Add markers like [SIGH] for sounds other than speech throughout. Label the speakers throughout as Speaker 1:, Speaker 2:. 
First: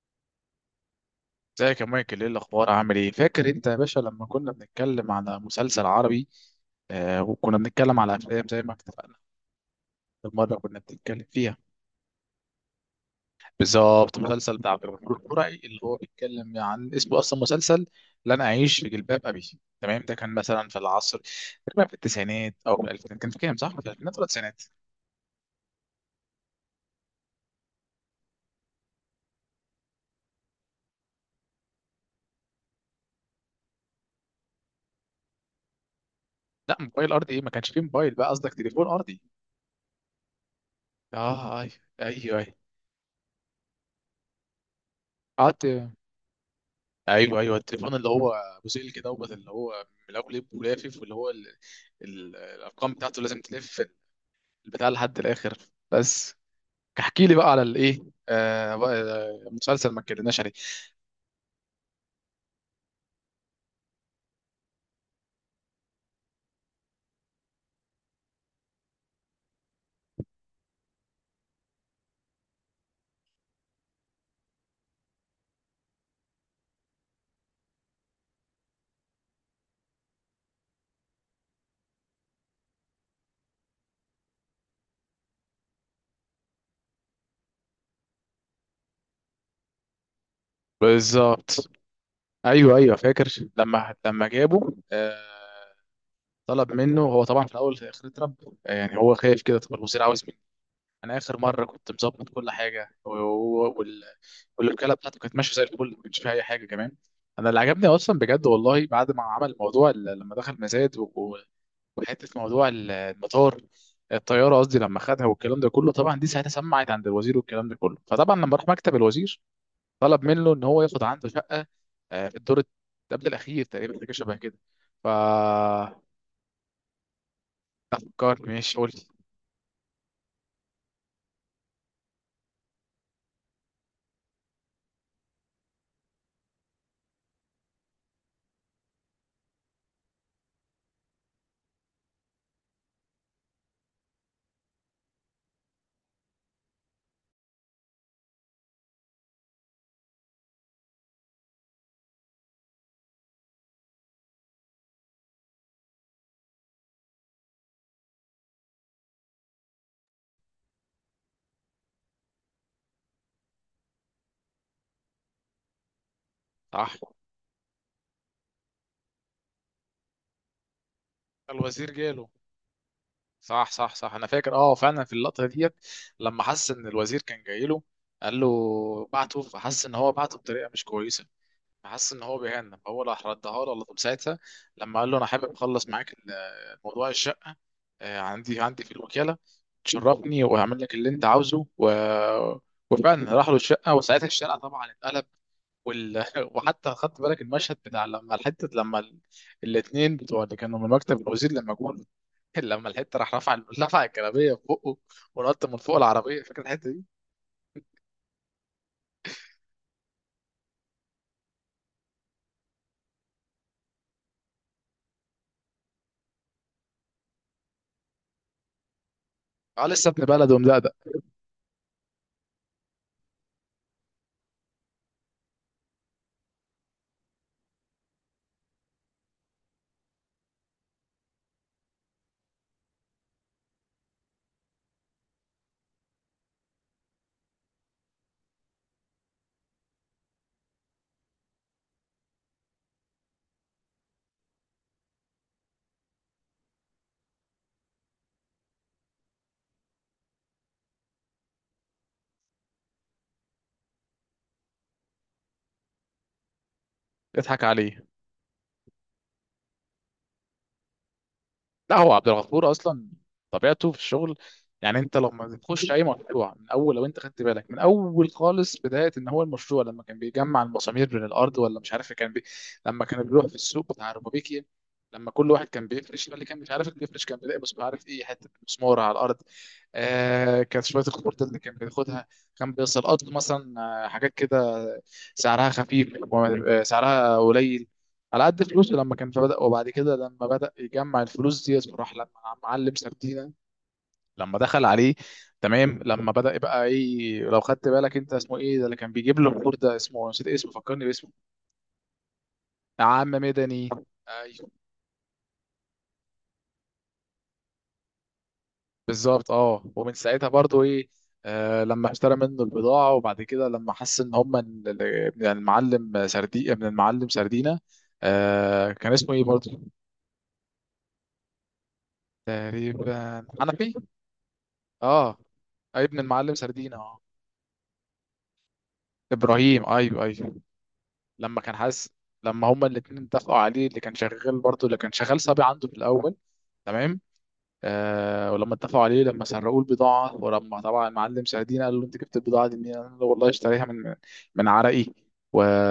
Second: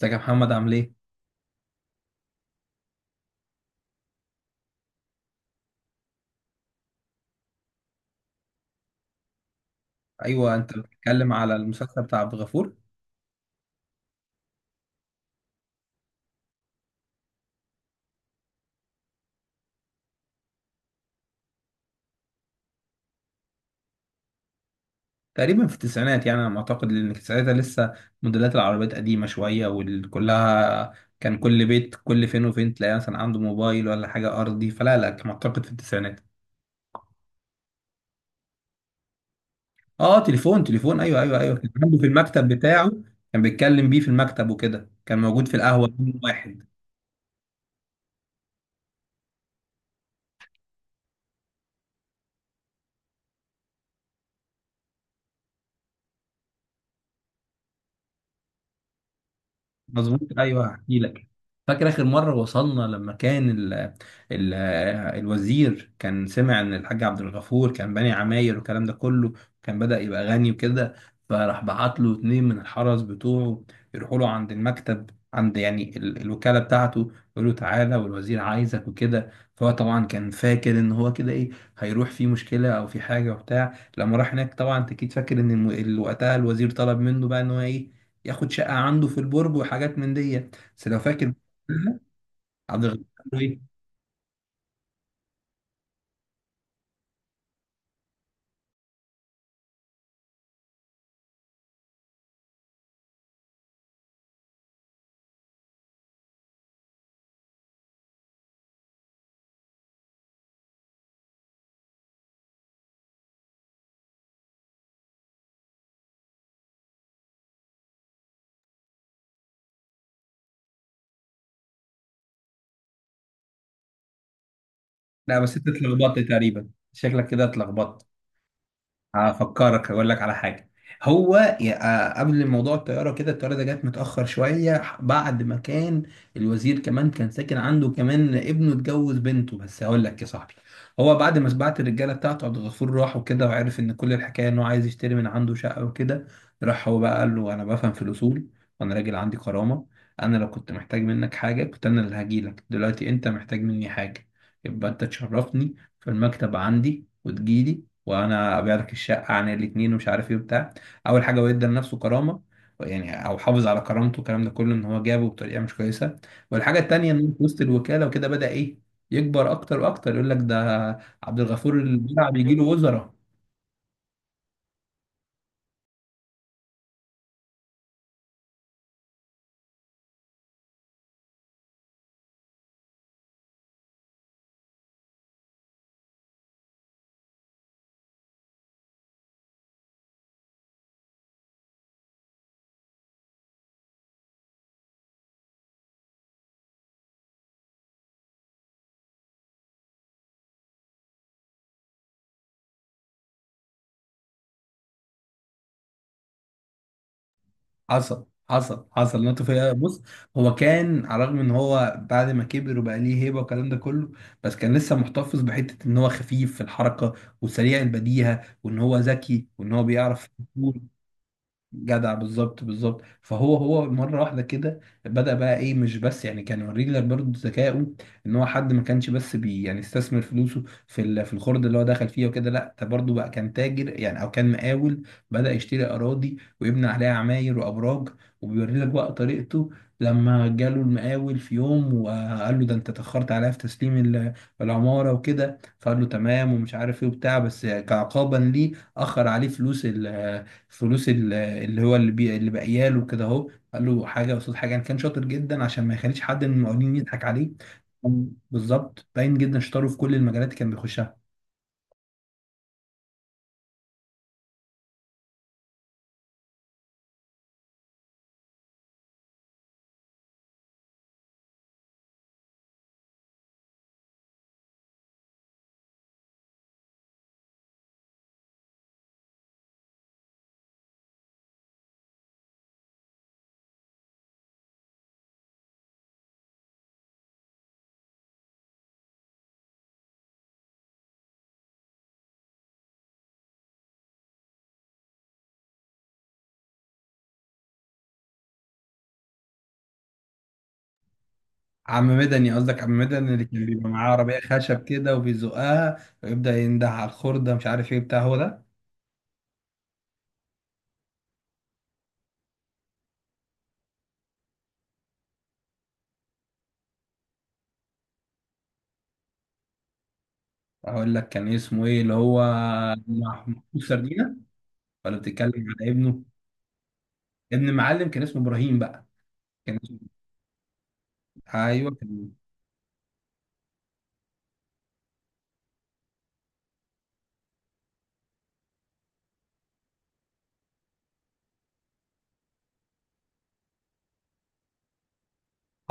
Speaker 1: ازيك يا محمد عامل ايه؟
Speaker 2: ازيك يا مايكل، ايه الاخبار؟ عامل ايه؟ فاكر انت يا باشا لما كنا بنتكلم على مسلسل عربي؟ وكنا بنتكلم على افلام زي ما اتفقنا في المره
Speaker 1: ايوه،
Speaker 2: كنا
Speaker 1: انت
Speaker 2: بنتكلم
Speaker 1: بتتكلم
Speaker 2: فيها.
Speaker 1: على المسلسل بتاع عبد الغفور.
Speaker 2: بالظبط، المسلسل بتاع عبد الغفور البرعي اللي هو بيتكلم عن اسمه اصلا مسلسل لا انا اعيش في جلباب ابي. تمام، ده كان مثلا في العصر تقريبا في التسعينات او في الالفينات. كان في كام؟ صح، في الالفينات ولا التسعينات؟
Speaker 1: تقريبا في التسعينات يعني انا معتقد لان ساعتها لسه موديلات العربيات قديمه شويه وكلها. كان كل بيت كل فين وفين تلاقي مثلا عنده موبايل ولا حاجه ارضي، فلا لا كان معتقد في التسعينات.
Speaker 2: لا، موبايل ارضي ايه؟ ما كانش فيه موبايل بقى، قصدك تليفون ارضي.
Speaker 1: اه، تليفون تليفون ايوه ايوه ايوه،
Speaker 2: اه،
Speaker 1: كان
Speaker 2: ايوه
Speaker 1: عنده في
Speaker 2: ايوه
Speaker 1: المكتب
Speaker 2: ايوه.
Speaker 1: بتاعه. كان بيتكلم بيه في المكتب وكده، كان موجود في
Speaker 2: قعدت.
Speaker 1: القهوه يوم واحد.
Speaker 2: ايوه ايوه، التليفون اللي هو ابو سلك كده دوت، اللي هو ملفلف ولافف، واللي هو الارقام بتاعته لازم تلف البتاع لحد الاخر. بس. احكي لي بقى على الايه. آه بقى آه، مسلسل ما
Speaker 1: مظبوط،
Speaker 2: اتكلمناش عليه.
Speaker 1: ايوه هحكي لك. فاكر آخر مرة وصلنا لما كان ال ال الوزير كان سمع إن الحاج عبد الغفور كان باني عماير والكلام ده كله. كان بدأ يبقى غني وكده. فراح بعت له اتنين من الحرس بتوعه يروحوا له عند المكتب، عند يعني الوكالة بتاعته، يقول له تعالى والوزير عايزك وكده. فهو طبعا كان فاكر إن هو كده إيه، هيروح في مشكلة أو في حاجة وبتاع. لما راح هناك طبعا أنت أكيد فاكر إن وقتها الوزير طلب منه بقى إن هو إيه، ياخد شقة عنده في البرج وحاجات من دي، بس لو فاكر.
Speaker 2: بالظبط، ايوه
Speaker 1: عبد
Speaker 2: ايوه
Speaker 1: الغفور
Speaker 2: فاكر.
Speaker 1: الحموي.
Speaker 2: لما جابه، طلب منه. هو طبعا في الاول في الاخر اترب، يعني هو خايف كده. طب الوزير عاوز مني؟ انا اخر مره كنت مظبط كل حاجه، والوكاله بتاعته كانت ماشيه زي الفل، ما كانش فيها اي حاجه كمان. انا اللي عجبني اصلا بجد والله بعد ما عمل لما دخل مزاد وحته المطار، الطياره قصدي، لما خدها والكلام ده كله. طبعا دي ساعتها سمعت عند الوزير والكلام ده كله. فطبعا لما راح مكتب الوزير طلب منه ان هو ياخد عنده شقه، في الدور قبل الاخير تقريبا، حاجه شبه كده. ف
Speaker 1: لا بس انت اتلخبطت تقريبا، شكلك كده اتلخبطت.
Speaker 2: فكرت ماشي قلت.
Speaker 1: هفكرك اقول لك على حاجه. هو قبل موضوع الطياره كده، الطياره ده جت متاخر شويه بعد ما كان الوزير كمان كان ساكن عنده، كمان ابنه اتجوز بنته. بس هقول لك يا صاحبي، هو بعد ما بعت الرجاله بتاعته عبد الغفور راح وكده، وعرف ان كل الحكايه انه عايز يشتري من عنده شقه وكده. راح هو بقى قال له انا بفهم في الاصول، وانا راجل عندي كرامه. انا لو كنت محتاج منك حاجه كنت انا اللي هجيلك. دلوقتي انت محتاج مني حاجه، يبقى انت تشرفني في المكتب عندي وتجيلي، وانا ابيع لك الشقه عن الاتنين ومش عارف ايه وبتاع. اول حاجه هو ادى لنفسه كرامه، يعني او حافظ على كرامته والكلام ده كله، ان هو جابه بطريقه مش كويسه. والحاجه
Speaker 2: صح.
Speaker 1: التانيه ان هو في وسط الوكاله وكده بدا ايه، يكبر اكتر واكتر. يقول لك ده عبد الغفور
Speaker 2: الوزير جاله.
Speaker 1: البرع بيجي له وزراء.
Speaker 2: صح صح صح، انا فاكر اه فعلا في اللقطه ديت لما حس ان الوزير كان جاي له. قال له بعته، فحس ان هو بعته بطريقه مش كويسه، فحس ان هو بيهنى، فهو راح ردها له على طول ساعتها. لما قال له انا حابب اخلص معاك موضوع الشقه، عندي عندي في الوكاله تشرفني، وهعمل لك اللي انت عاوزه وفعلا راح له الشقه، وساعتها الشارع طبعا اتقلب. وال... [LAUGHS] وحتى خدت بالك المشهد بتاع لما الحته، لما الاتنين بتوع اللي كانوا من مكتب الوزير لما جم، [LAUGHS] لما الحته راح رفع الجلابيه في بقه، ونط من فوق العربيه. فاكر الحته دي؟
Speaker 1: حصل حصل حصل، نط فيها بص. هو كان على الرغم ان هو بعد ما كبر وبقى ليه هيبه والكلام ده كله، بس كان لسه محتفظ بحته ان هو خفيف في الحركه، وسريع البديهه، وان هو ذكي وان هو
Speaker 2: اه، لسه ابن
Speaker 1: بيعرف.
Speaker 2: بلد ومدقدق.
Speaker 1: جدع بالظبط بالظبط. فهو مره واحده كده بدأ بقى ايه، مش بس يعني كان يوريك لك برضه ذكائه، ان هو حد ما كانش بس يعني استثمر فلوسه في في الخرد اللي هو دخل فيها وكده، لا ده برضه بقى كان تاجر يعني او كان مقاول. بدأ يشتري اراضي ويبني عليها عماير وابراج، وبيوري لك بقى طريقته. لما جاله المقاول في يوم وقال له ده انت اتأخرت عليا في تسليم العمارة وكده، فقال له تمام ومش عارف ايه وبتاع، بس كعقابا ليه أخر عليه فلوس. اللي هو اللي بي اللي باقيه له كده اهو، قال له حاجه قصاد حاجه، يعني كان شاطر جدا عشان ما يخليش حد من المقاولين يضحك عليه.
Speaker 2: يضحك عليه.
Speaker 1: بالظبط، باين جدا شطاره في كل المجالات اللي كان بيخشها.
Speaker 2: لا، هو عبد الغفور اصلا طبيعته في الشغل. يعني انت لما تخش اي مشروع من اول، لو انت خدت بالك من اول خالص بدايه ان هو المشروع لما كان بيجمع المسامير من الارض، ولا مش عارف لما كان بيروح في السوق بتاع ربابيكي، لما كل واحد كان بيفرش، اللي كان مش عارف اللي بيفرش كان بيلاقي مش عارف ايه حته مسمار على الارض. كانت شويه الخطوط اللي كان بياخدها، كان بيسقط مثلا، حاجات كده سعرها خفيف، سعرها قليل على قد فلوسه لما كان. فبدأ، وبعد كده لما بدأ يجمع الفلوس دي راح لما معلم سردينة لما دخل عليه. تمام، لما بدأ يبقى ايه، لو خدت بالك، انت اسمه ايه ده اللي كان بيجيب له الخور ده؟ اسمه نسيت اسمه، فكرني باسمه.
Speaker 1: عم مدني؟ قصدك عم
Speaker 2: عم
Speaker 1: مدني اللي كان
Speaker 2: مدني،
Speaker 1: بيبقى معاه عربيه
Speaker 2: ايوه.
Speaker 1: خشب كده وبيزقها ويبدا ينده على الخرده، مش عارف ايه بتاع هو ده.
Speaker 2: بالظبط، اه، ومن ساعتها برضو ايه، لما اشترى منه البضاعة. وبعد كده لما حس ان هم من المعلم سردي، من المعلم سردينة. كان اسمه ايه برضو؟
Speaker 1: اقول لك كان اسمه ايه اللي هو،
Speaker 2: تقريبا
Speaker 1: محمود
Speaker 2: حنفي.
Speaker 1: سردينه. ولا
Speaker 2: اه.
Speaker 1: بتتكلم على
Speaker 2: ابن
Speaker 1: ابنه،
Speaker 2: المعلم سردينة، اه،
Speaker 1: ابن معلم كان اسمه ابراهيم بقى، كان
Speaker 2: ابراهيم،
Speaker 1: اسمه.
Speaker 2: ايوه ايوه. لما كان
Speaker 1: ايوه،
Speaker 2: حاسس، لما هما الاثنين اتفقوا عليه، اللي كان شغال برضه اللي كان شغال صبي عنده في الاول. تمام. ولما اتفقوا عليه، لما سرقوا البضاعه، ولما طبعا المعلم سعدين قال له انت جبت البضاعه دي منين، قال له والله اشتريها من من عرقي.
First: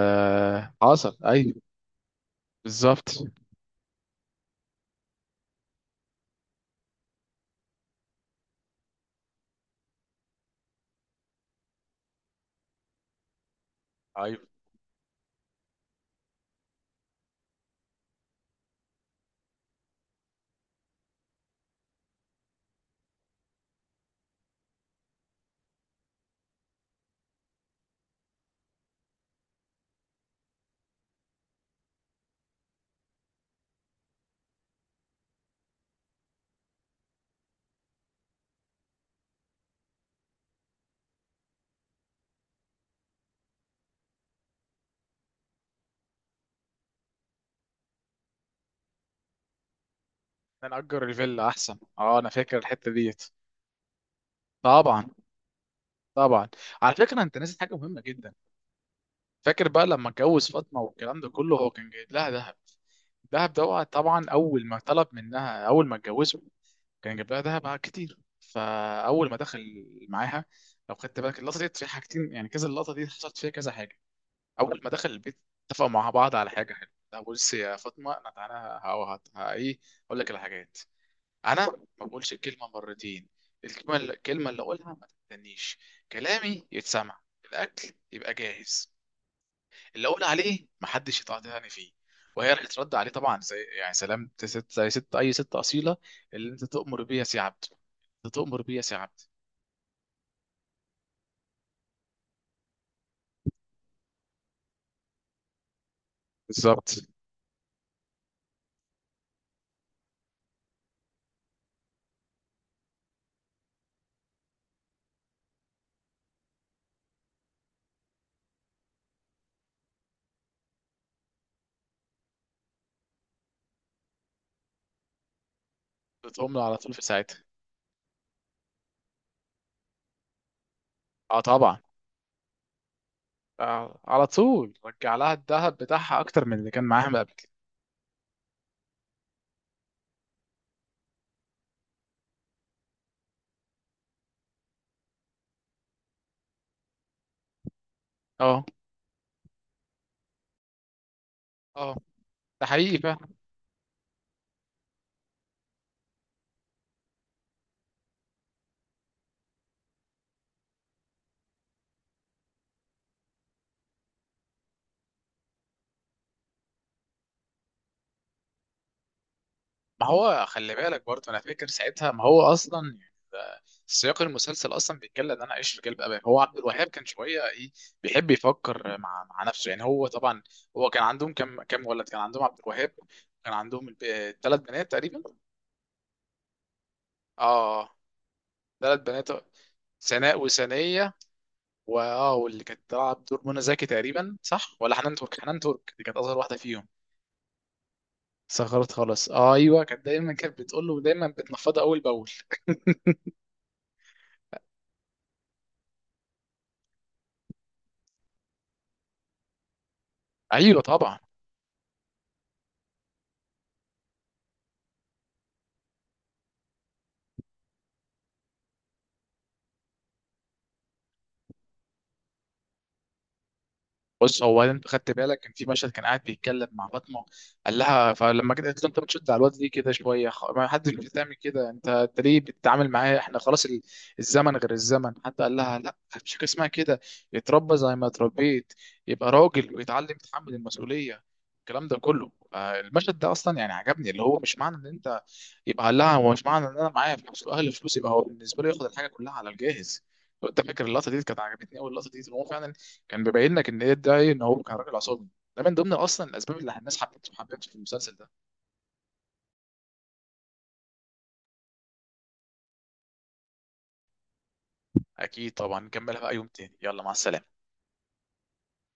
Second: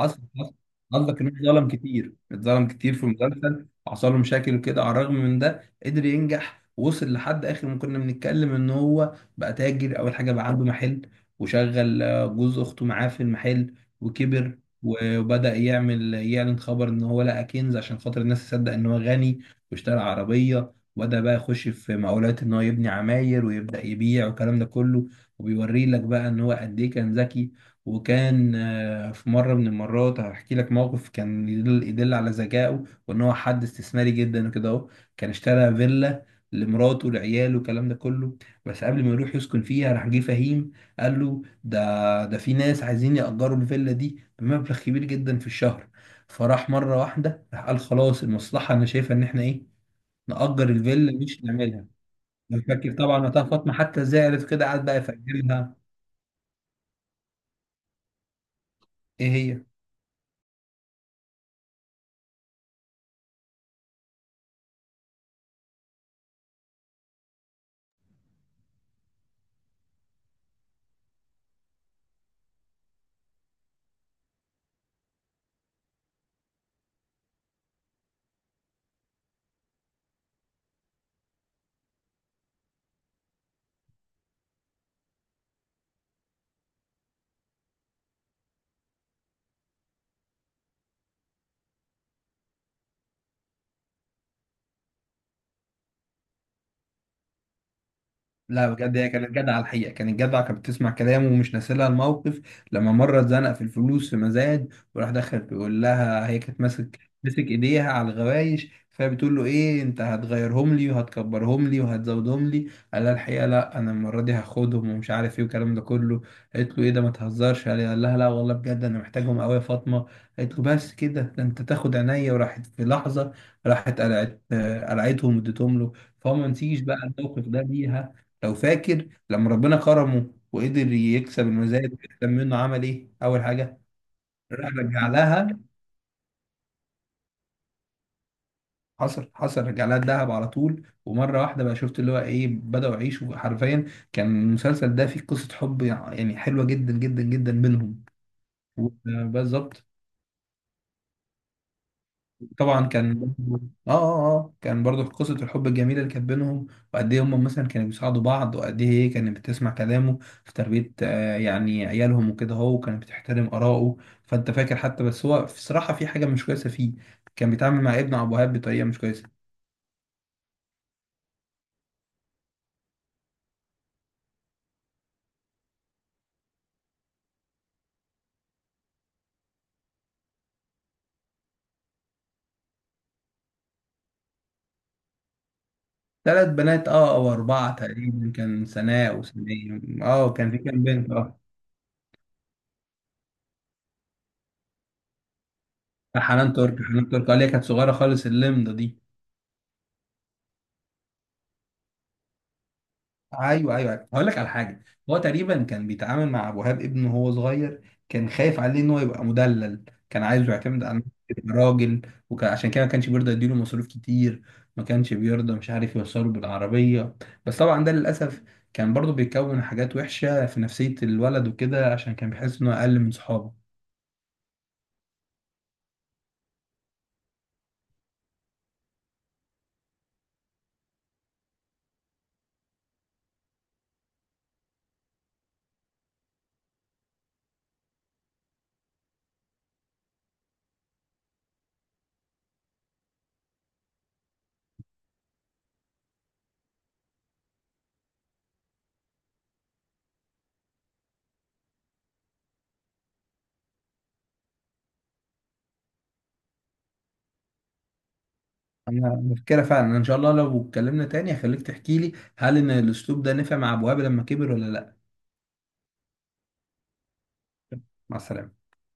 Speaker 1: حصل حصل. قصدك انه
Speaker 2: ايوه.
Speaker 1: اتظلم كتير، اتظلم كتير في
Speaker 2: بالظبط،
Speaker 1: المسلسل، حصل له مشاكل وكده. على الرغم من ده قدر ينجح، وصل لحد اخر ما كنا بنتكلم ان هو بقى تاجر. اول حاجه بقى عنده محل وشغل جوز اخته معاه في المحل.
Speaker 2: ايوه.
Speaker 1: وكبر وبدأ يعمل يعلن خبر ان هو لقى كنز عشان خاطر الناس تصدق ان هو غني. واشترى عربيه وبدأ بقى يخش في مقاولات ان هو يبني عماير ويبدأ يبيع والكلام ده كله. وبيوري لك بقى ان هو قد ايه كان ذكي. وكان في مرة من المرات هحكي لك موقف كان يدل على ذكائه وان هو حد استثماري جدا وكده اهو. كان اشترى فيلا لمراته ولعياله والكلام ده كله، بس قبل ما يروح يسكن فيها راح جه فهيم قال له ده في ناس عايزين يأجروا الفيلا دي بمبلغ كبير جدا في الشهر. فراح مرة واحدة راح قال خلاص، المصلحة انا شايفة ان احنا ايه، نأجر
Speaker 2: نأجر
Speaker 1: الفيلا مش
Speaker 2: الفيلا احسن،
Speaker 1: نعملها.
Speaker 2: اه انا فاكر
Speaker 1: أنا
Speaker 2: الحته
Speaker 1: فاكر طبعا
Speaker 2: ديت.
Speaker 1: وقتها فاطمة حتى زعلت كده، قعد بقى
Speaker 2: طبعا،
Speaker 1: يفكرها.
Speaker 2: طبعا. على فكره، انت ناسي حاجه مهمه جدا.
Speaker 1: ايه هي؟
Speaker 2: فاكر بقى لما اتجوز فاطمه والكلام ده كله؟ هو كان جايب لها ذهب. الذهب ده طبعا اول ما طلب منها، اول ما اتجوزه كان جايب لها ذهب كتير. فاول ما دخل معاها، لو خدت بالك اللقطه دي فيها حاجتين، يعني كذا. اللقطه دي حصلت فيها كذا حاجه. اول ما دخل البيت اتفقوا مع بعض على حاجه حلوه. لا بص يا فاطمه، انا تعالى، ايه، اقول لك الحاجات. انا ما بقولش الكلمه مرتين. الكلمه اللي اقولها ما تستنيش، كلامي يتسمع، الاكل يبقى جاهز، اللي اقول عليه محدش يطلع تاني فيه. وهي رح ترد عليه طبعا زي يعني سلام، ست، زي ست، اي ست اصيله: اللي انت تؤمر بي يا سي عبد، انت تؤمر
Speaker 1: لا
Speaker 2: بي يا سي
Speaker 1: بجد هي
Speaker 2: عبد.
Speaker 1: كانت جدعة الحقيقة، كانت جدعة، كانت بتسمع كلامه ومش ناسيلها الموقف. لما مرة اتزنق في الفلوس في مزاد وراح دخل بيقول لها، هي كانت ماسك
Speaker 2: بالظبط،
Speaker 1: مسك ايديها على الغوايش، فهي بتقول له ايه، انت هتغيرهم لي وهتكبرهم لي وهتزودهم لي؟ قال لها الحقيقة لا، انا المرة دي هاخدهم ومش عارف ايه والكلام ده كله. قالت له ايه ده، ما تهزرش. قال لها لا والله بجد انا محتاجهم قوي يا فاطمة. قالت له بس كده؟ ده انت تاخد عينيا، وراحت في لحظة. راحت قلعتهم واديتهم له. فهو ما
Speaker 2: بتقوم له على
Speaker 1: نسيش
Speaker 2: طول
Speaker 1: بقى
Speaker 2: في ساعتها.
Speaker 1: الموقف ده ليها. لو فاكر لما ربنا كرمه وقدر
Speaker 2: اه
Speaker 1: يكسب
Speaker 2: طبعا.
Speaker 1: الميزان ويحسن منه، عمل ايه اول حاجه؟
Speaker 2: على
Speaker 1: راح
Speaker 2: طول
Speaker 1: رجع
Speaker 2: رجع لها
Speaker 1: لها،
Speaker 2: الذهب بتاعها اكتر من اللي كان معاها من قبل كده.
Speaker 1: حصل حصل، رجع لها الذهب على طول. ومره واحده بقى شفت اللي هو ايه، بداوا يعيشوا حرفيا. كان المسلسل ده فيه قصه حب يعني حلوه جدا جدا جدا بينهم.
Speaker 2: اه
Speaker 1: بالظبط.
Speaker 2: اه. ده
Speaker 1: طبعا.
Speaker 2: حقيقي
Speaker 1: كان
Speaker 2: فعلا.
Speaker 1: برضو- اه اه اه كان برضو قصة الحب الجميلة اللي كانت بينهم، وقد ايه هم مثلا كانوا بيساعدوا بعض، وقد ايه هي كانت بتسمع كلامه في تربية يعني عيالهم وكده هو، وكانت بتحترم آراءه. فانت فاكر حتى، بس هو بصراحة في حاجة مش كويسة فيه. كان بيتعامل مع ابن أبو وهاب بطريقة مش كويسة.
Speaker 2: ما هو خلي بالك برضه، انا فاكر ساعتها ما هو اصلا يعني سياق المسلسل اصلا بيتكلم ان انا اعيش في جلب ابي. هو عبد الوهاب كان شويه ايه، بيحب يفكر مع نفسه. يعني هو طبعا، هو كان عندهم كم ولد كان عندهم عبد الوهاب؟ كان عندهم ثلاث بنات تقريبا.
Speaker 1: ثلاث بنات، او اربعة
Speaker 2: اه،
Speaker 1: تقريبا. كان
Speaker 2: ثلاث
Speaker 1: سناء
Speaker 2: بنات،
Speaker 1: وسناء. اه
Speaker 2: سناء
Speaker 1: كان في كام بنت
Speaker 2: وسنية.
Speaker 1: اه.
Speaker 2: واه، واللي كانت بتلعب دور منى زكي تقريبا، صح ولا حنان ترك؟ حنان ترك دي كانت اصغر
Speaker 1: حنان
Speaker 2: واحده
Speaker 1: ترك
Speaker 2: فيهم.
Speaker 1: حنان ترك، اللي هي كانت صغيرة خالص اللمدة
Speaker 2: صغرت
Speaker 1: دي.
Speaker 2: خالص آه ايوه، كانت دايما كانت بتقول له، دايما بتنفضه اول باول. [LAUGHS]
Speaker 1: ايوه ايوه أيوة. هقول لك على حاجه. هو تقريبا كان بيتعامل مع ابو وهاب ابنه وهو صغير، كان خايف عليه ان هو يبقى مدلل، كان عايزه
Speaker 2: ايوه
Speaker 1: يعتمد على نفسه
Speaker 2: طبعا.
Speaker 1: يبقى راجل. وعشان كده ما كانش بيرضى يديله مصروف كتير، ما كانش بيرضى مش عارف يوصله بالعربيه. بس طبعا ده للاسف كان برضه بيكون حاجات وحشه في نفسيه الولد وكده، عشان كان بيحس انه اقل من صحابه.
Speaker 2: بص، هو انت خدت بالك كان في مشهد كان قاعد بيتكلم مع فاطمه. قال لها، فلما جت قالت له انت بتشد على الواد ليه كده شويه، ما حدش بتعمل كده، انت ليه بتتعامل معاه؟ احنا خلاص الزمن غير الزمن. حتى قال لها لا، مفيش حاجه اسمها كده، يتربى زي ما اتربيت، يبقى راجل ويتعلم يتحمل المسؤوليه، الكلام ده كله. المشهد ده اصلا يعني عجبني، اللي هو مش معنى ان انت. يبقى قال لها هو مش معنى ان انا معايا فلوس واهلي فلوس يبقى هو بالنسبه له ياخد الحاجه كلها على الجاهز. لو انت فاكر اللقطه دي كانت عجبتني قوي. اللقطه دي هو فعلا كان بيبين لك ان ايه ده، ان هو كان راجل عصبي. ده من ضمن اصلا الاسباب اللي الناس حبته في المسلسل ده.
Speaker 1: انا مفكره فعلا. أنا ان شاء الله لو اتكلمنا تاني هخليك تحكي لي، هل ان الاسلوب ده نفع مع ابو وهاب لما كبر ولا لا.
Speaker 2: اكيد طبعا نكملها بقى يوم تاني. يلا مع السلامه.
Speaker 1: مع السلامه.